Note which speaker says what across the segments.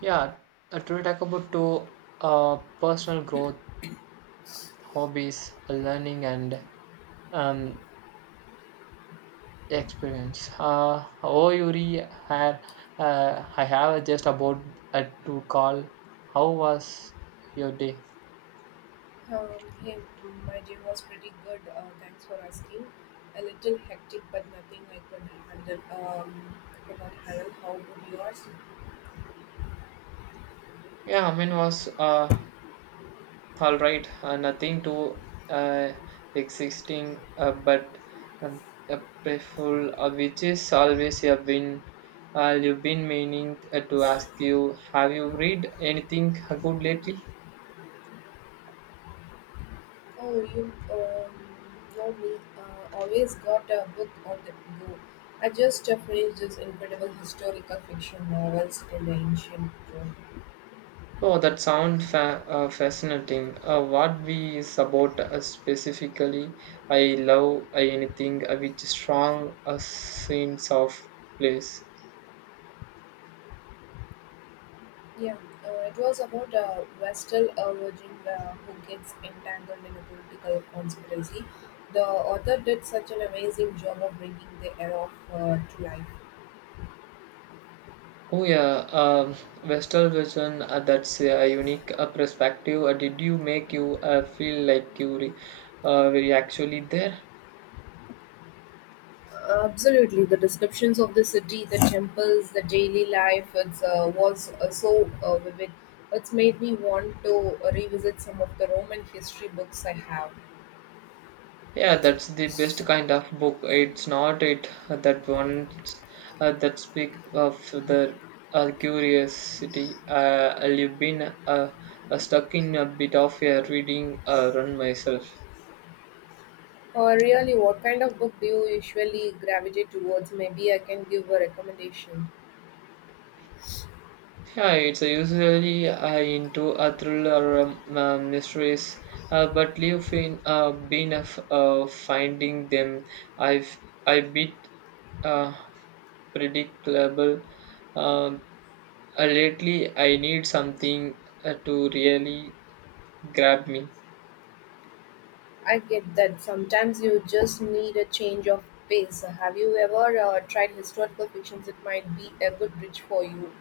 Speaker 1: Yeah, to talk about to personal growth, hobbies, learning, and um, experience. Oh, Yuri, I have just about to call. How was your day?
Speaker 2: Um, hey, my day was pretty good. Thanks for asking. A little hectic, but nothing I could handle. Could not handle. How would yours?
Speaker 1: Yeah, I mean was all right, nothing too uh, existing, but um, playful, which is always a win. You've been meaning to ask you, have you read anything good lately?
Speaker 2: Oh, you know me. Always got a book on the go. I just finished this incredible historical fiction novel set in the ancient Rome.
Speaker 1: Oh, that sounds fascinating. What we is about specifically? I love anything with strong sense of place.
Speaker 2: Yeah, it was about a Vestal a virgin who gets entangled in a political conspiracy. The author did such an amazing job of bringing the era to life.
Speaker 1: Oh yeah, Vestal vision. That's a unique perspective. Did you make you feel like were you actually there?
Speaker 2: Absolutely, the descriptions of the city, the temples, the daily life it's, was so vivid. It's made me want to revisit some of the Roman history books I have.
Speaker 1: Yeah, that's the best kind of book. It's not it that one that speak of the curiosity. I've been stuck in a bit of a reading run myself.
Speaker 2: Really, what kind of book do you usually gravitate towards? Maybe I can give a recommendation.
Speaker 1: Yeah, it's usually into a thriller mysteries, but you've been of finding them. I've I bit uh, predictable. Um, lately, I need something to really grab me.
Speaker 2: I get that sometimes you just need a change of pace. Have you ever tried historical fictions? It might be a good bridge for you.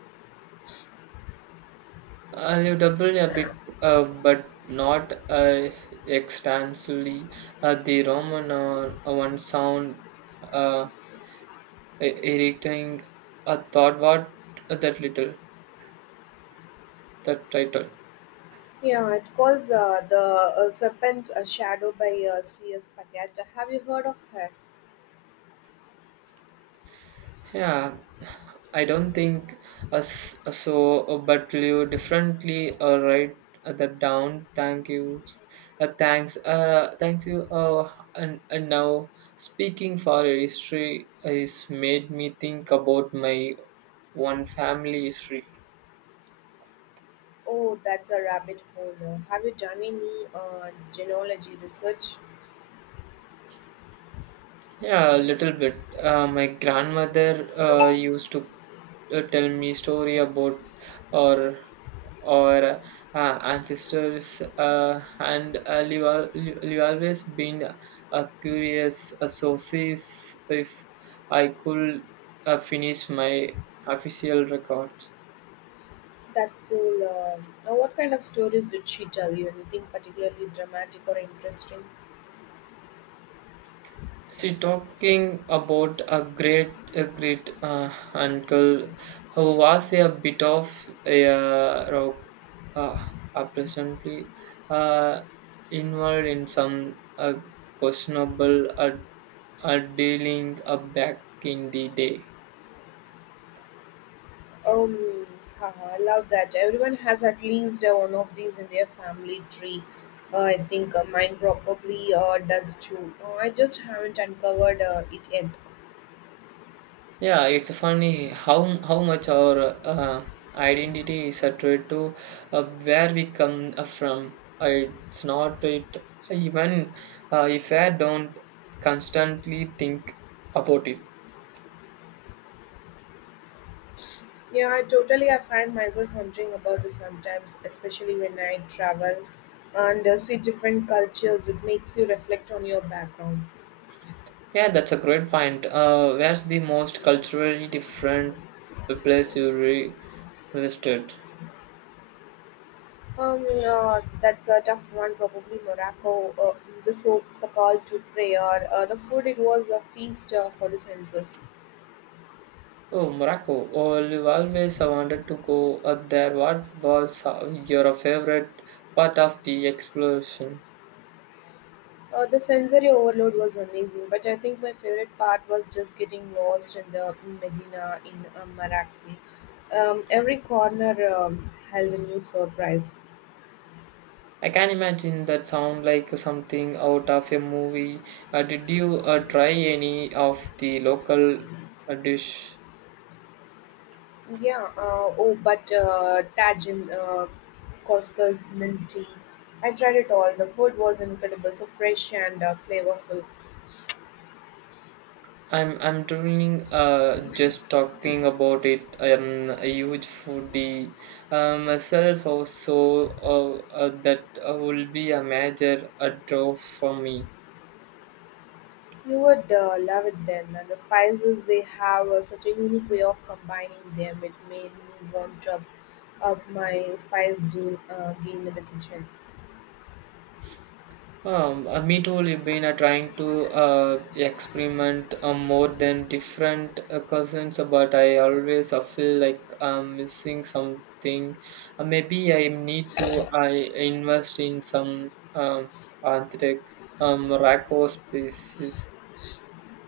Speaker 1: I'll double a bit, but not extensively. The Roman one sound. Uh, editing I thought what that little that title
Speaker 2: Yeah, it calls The Serpent's Shadow by C.S. Paget. Have you heard of her?
Speaker 1: yeah I don't think us so but you differently write that down thank you thanks thanks you and now speaking for a history has made me think about my one family history.
Speaker 2: Oh, that's a rabbit hole. Have you done any genealogy research?
Speaker 1: Yeah, a little bit. My grandmother used to tell me story about or or uh, ancestors, and I've always been curious. So sees if I could finish my official record.
Speaker 2: That's cool. Now, what kind of stories did she tell you? Anything particularly dramatic or interesting?
Speaker 1: See, talking about a great uncle who was a bit of a rock, uh, presently uh, involved in some questionable dealing back in the day.
Speaker 2: Um, Haha, I love that. Everyone has at least one of these in their family tree. I think mine probably does too. I just haven't uncovered it yet.
Speaker 1: Yeah, it's funny how much our identity is attributed to where we come from. It's not it even if I don't constantly think about it.
Speaker 2: Yeah, I totally. I find myself wondering about this sometimes, especially when I travel and see different cultures. It makes you reflect on your background.
Speaker 1: Yeah, that's a great point. Where's the most culturally different place you visited?
Speaker 2: That's a tough one. Probably Morocco. The soaps, the call to prayer, the food. It was a feast for the senses.
Speaker 1: Oh, Morocco. Oh, you always wanted to go there. What was your favorite part of the exploration?
Speaker 2: The sensory overload was amazing, but I think my favorite part was just getting lost in the Medina in Marrakech. Every corner held a new surprise.
Speaker 1: I can imagine that sound like something out of a movie. Did you try any of the local dish?
Speaker 2: Yeah, oh, but Tajin, Costco's mint tea. I tried it all. The food was incredible, so fresh and flavorful.
Speaker 1: I'm drooling just talking about it. I am a huge foodie myself, also uh, that will be a major draw for me.
Speaker 2: You'd love it then, and the spices they have such a unique way of combining them. It made me want to up my spice game, game in the kitchen.
Speaker 1: Me too. We've been trying to experiment more than different cousins, but I always feel like I'm missing something. Maybe I need to I invest in some anthric raco species.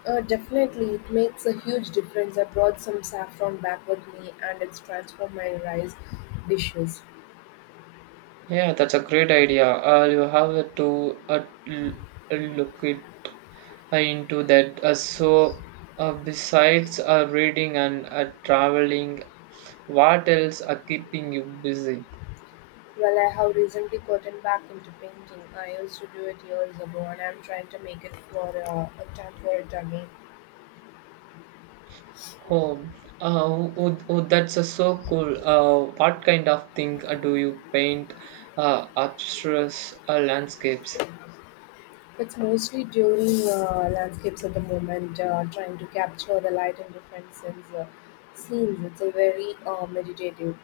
Speaker 2: Definitely, it makes a huge difference. I brought some saffron back with me, and it's transformed my rice dishes.
Speaker 1: Yeah, that's a great idea. You have to look it into that. So, besides reading and traveling, what else are keeping you busy?
Speaker 2: Well, I have recently gotten back into painting. I used to do it years ago, and I'm trying to make it for a time for it again.
Speaker 1: Oh, uh, oh, that's so cool. What kind of thing do you paint? Abstruse landscapes.
Speaker 2: It's mostly doing landscapes at the moment, trying to capture the light in different scenes. It's a very meditative.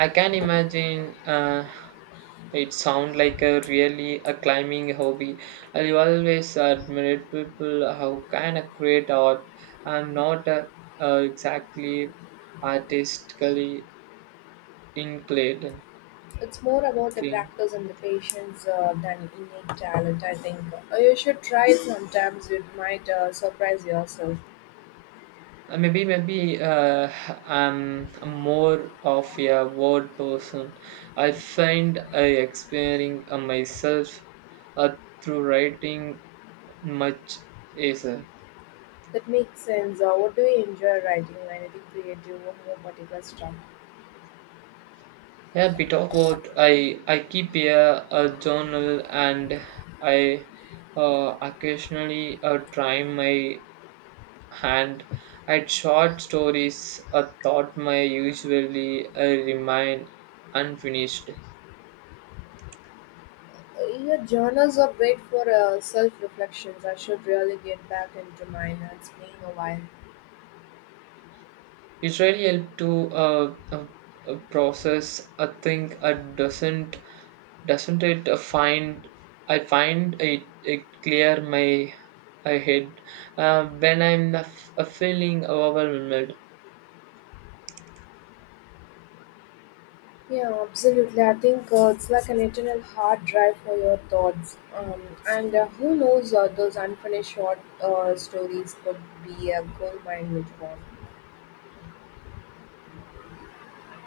Speaker 1: I can imagine. It sounds like a really a climbing hobby. I always admired people how can I create art. I'm not exactly artistically inclined.
Speaker 2: It's more about the
Speaker 1: Inclined.
Speaker 2: practice and the patience than innate talent, I think. You should try it sometimes. It might surprise yourself.
Speaker 1: Maybe I'm, more of a word person. I find I experiencing myself uh, through writing much easier.
Speaker 2: That makes sense. What do you enjoy writing? Anything creative or more particular stuff?
Speaker 1: Yeah, bit of both. I keep a journal and I occasionally try my hand at short stories. A thought my usually remain unfinished.
Speaker 2: Your journals are great for self reflections. I should really get back into mine. It's been a while.
Speaker 1: It really helped to process. I think I doesn't it find I find it, it clear my, I head when I'm feeling overwhelmed.
Speaker 2: Yeah, absolutely. I think it's like an eternal hard drive for your thoughts. And who knows, those unfinished short stories could be a gold mine later on.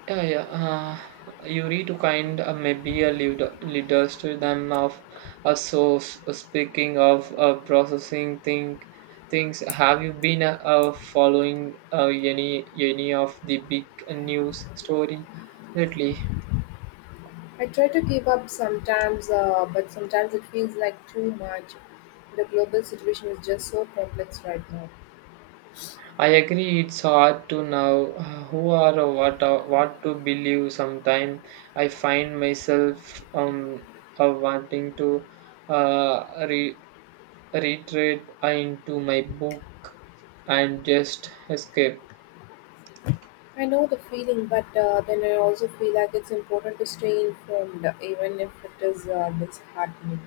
Speaker 1: Yeah, yeah. You need to kind maybe a leader, leaders to them of a source. Speaking of things, have you been following any of the big news story lately?
Speaker 2: I try to keep up sometimes, but sometimes it feels like too much. The global situation is just so complex right now.
Speaker 1: I agree it's hard to know who are or what are, what to believe. Sometimes I find myself wanting to uh, re- retreat into my book and just escape.
Speaker 2: I know the feeling, but then I also feel like it's important to stay informed, even if it is disheartening.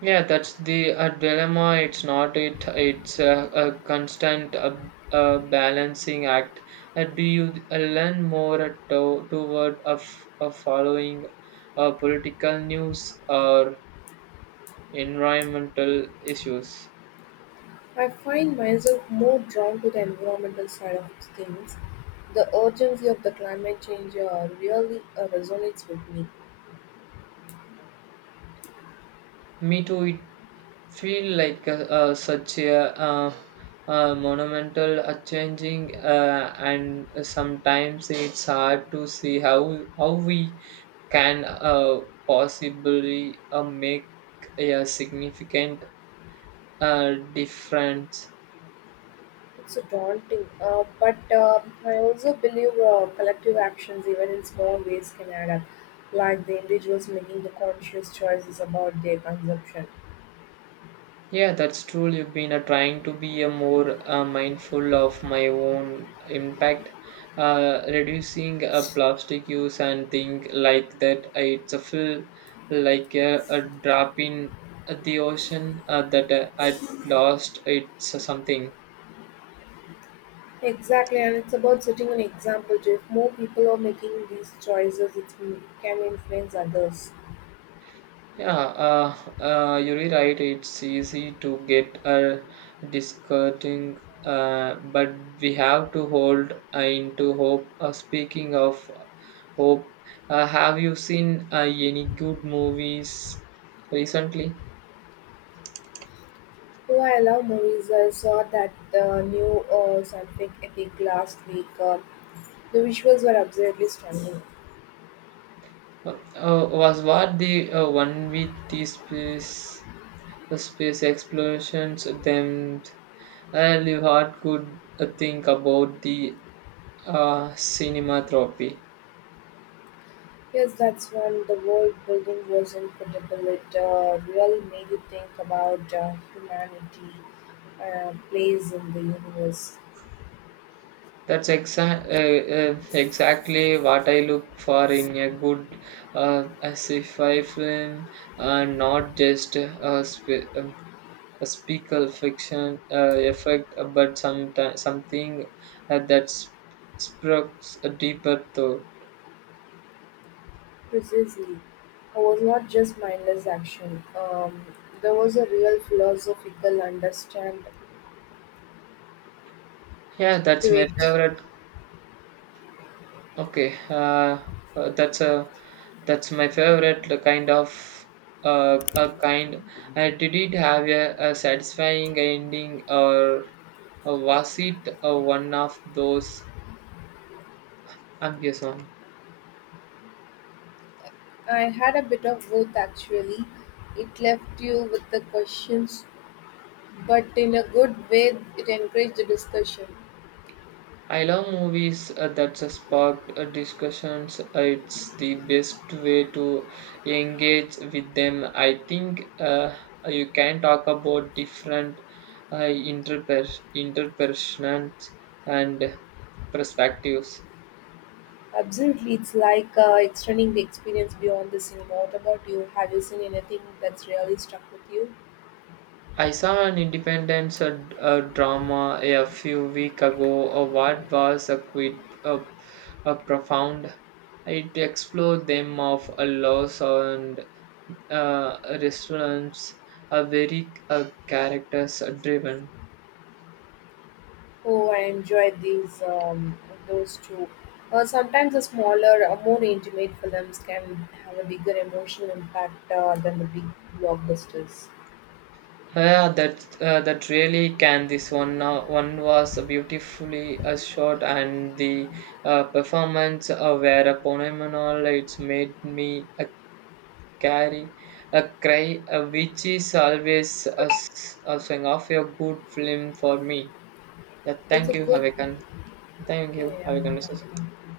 Speaker 1: Yeah, that's the dilemma. It's not it. It's a constant balancing act. Do you learn more toward of following political news or environmental issues?
Speaker 2: I find myself more drawn to the environmental side of things. The urgency of the climate change really resonates with me.
Speaker 1: Me too. It feel like such a monumental changing and sometimes it's hard to see how we can possibly make a significant difference.
Speaker 2: It's so daunting, but I also believe collective actions, even in small ways, can add up, like the individuals making the conscious choices about their consumption.
Speaker 1: Yeah, that's true. You've been trying to be more mindful of my own impact, reducing plastic use and things like that. I, it's a feel like a drop in the ocean that at lost. It's something.
Speaker 2: Exactly, and it's about setting an example. If more people are making these choices, it can influence others.
Speaker 1: Yeah, you're right. It's easy to get discouraging, but we have to hold into hope. Speaking of hope, have you seen any good movies recently?
Speaker 2: While I love movies, I saw that the new scientific epic last week. The visuals were absolutely stunning.
Speaker 1: Was what the one with the space explorations them? I really hard could think about the cinema trophy.
Speaker 2: Yes, that's when the world building was incredible. It really made you think about humanity place in the universe.
Speaker 1: That's exactly what I look for in a good a sci-fi film, not just a speaker fiction effect, but some something uh, that sp- sparks a deeper thought.
Speaker 2: Precisely, it was not just mindless action. There was a real philosophical understand
Speaker 1: Yeah, that's
Speaker 2: to
Speaker 1: my
Speaker 2: it.
Speaker 1: favorite. Okay, that's a that's my favorite kind of a kind. Did it have a satisfying ending, or was it one of those ambiguous ones?
Speaker 2: I had a bit of both actually. It left you with the questions, but in a good way, it encouraged the discussion.
Speaker 1: I love movies that spark discussions. It's the best way to engage with them. I think you can talk about different uh, interpersonal and perspectives.
Speaker 2: Absolutely, it's like extending the experience beyond the cinema. What about you? Have you seen anything that's really stuck with you?
Speaker 1: I saw an independence drama a few weeks ago. What was a quite uh, profound. It explored them of a loss and restaurants are very characters driven.
Speaker 2: Oh, I enjoyed these those two. Sometimes the smaller, more intimate films can have a bigger emotional impact than the big blockbusters.
Speaker 1: Yeah, that really can. This one was beautifully shot, and the performance were phenomenal. It's made me carry a cry, which is always a sign of a good film for me. Yeah,
Speaker 2: That's
Speaker 1: thank
Speaker 2: a
Speaker 1: you.
Speaker 2: good.
Speaker 1: Thank
Speaker 2: Yeah,
Speaker 1: you. Have a
Speaker 2: yeah,
Speaker 1: conversation.
Speaker 2: yeah.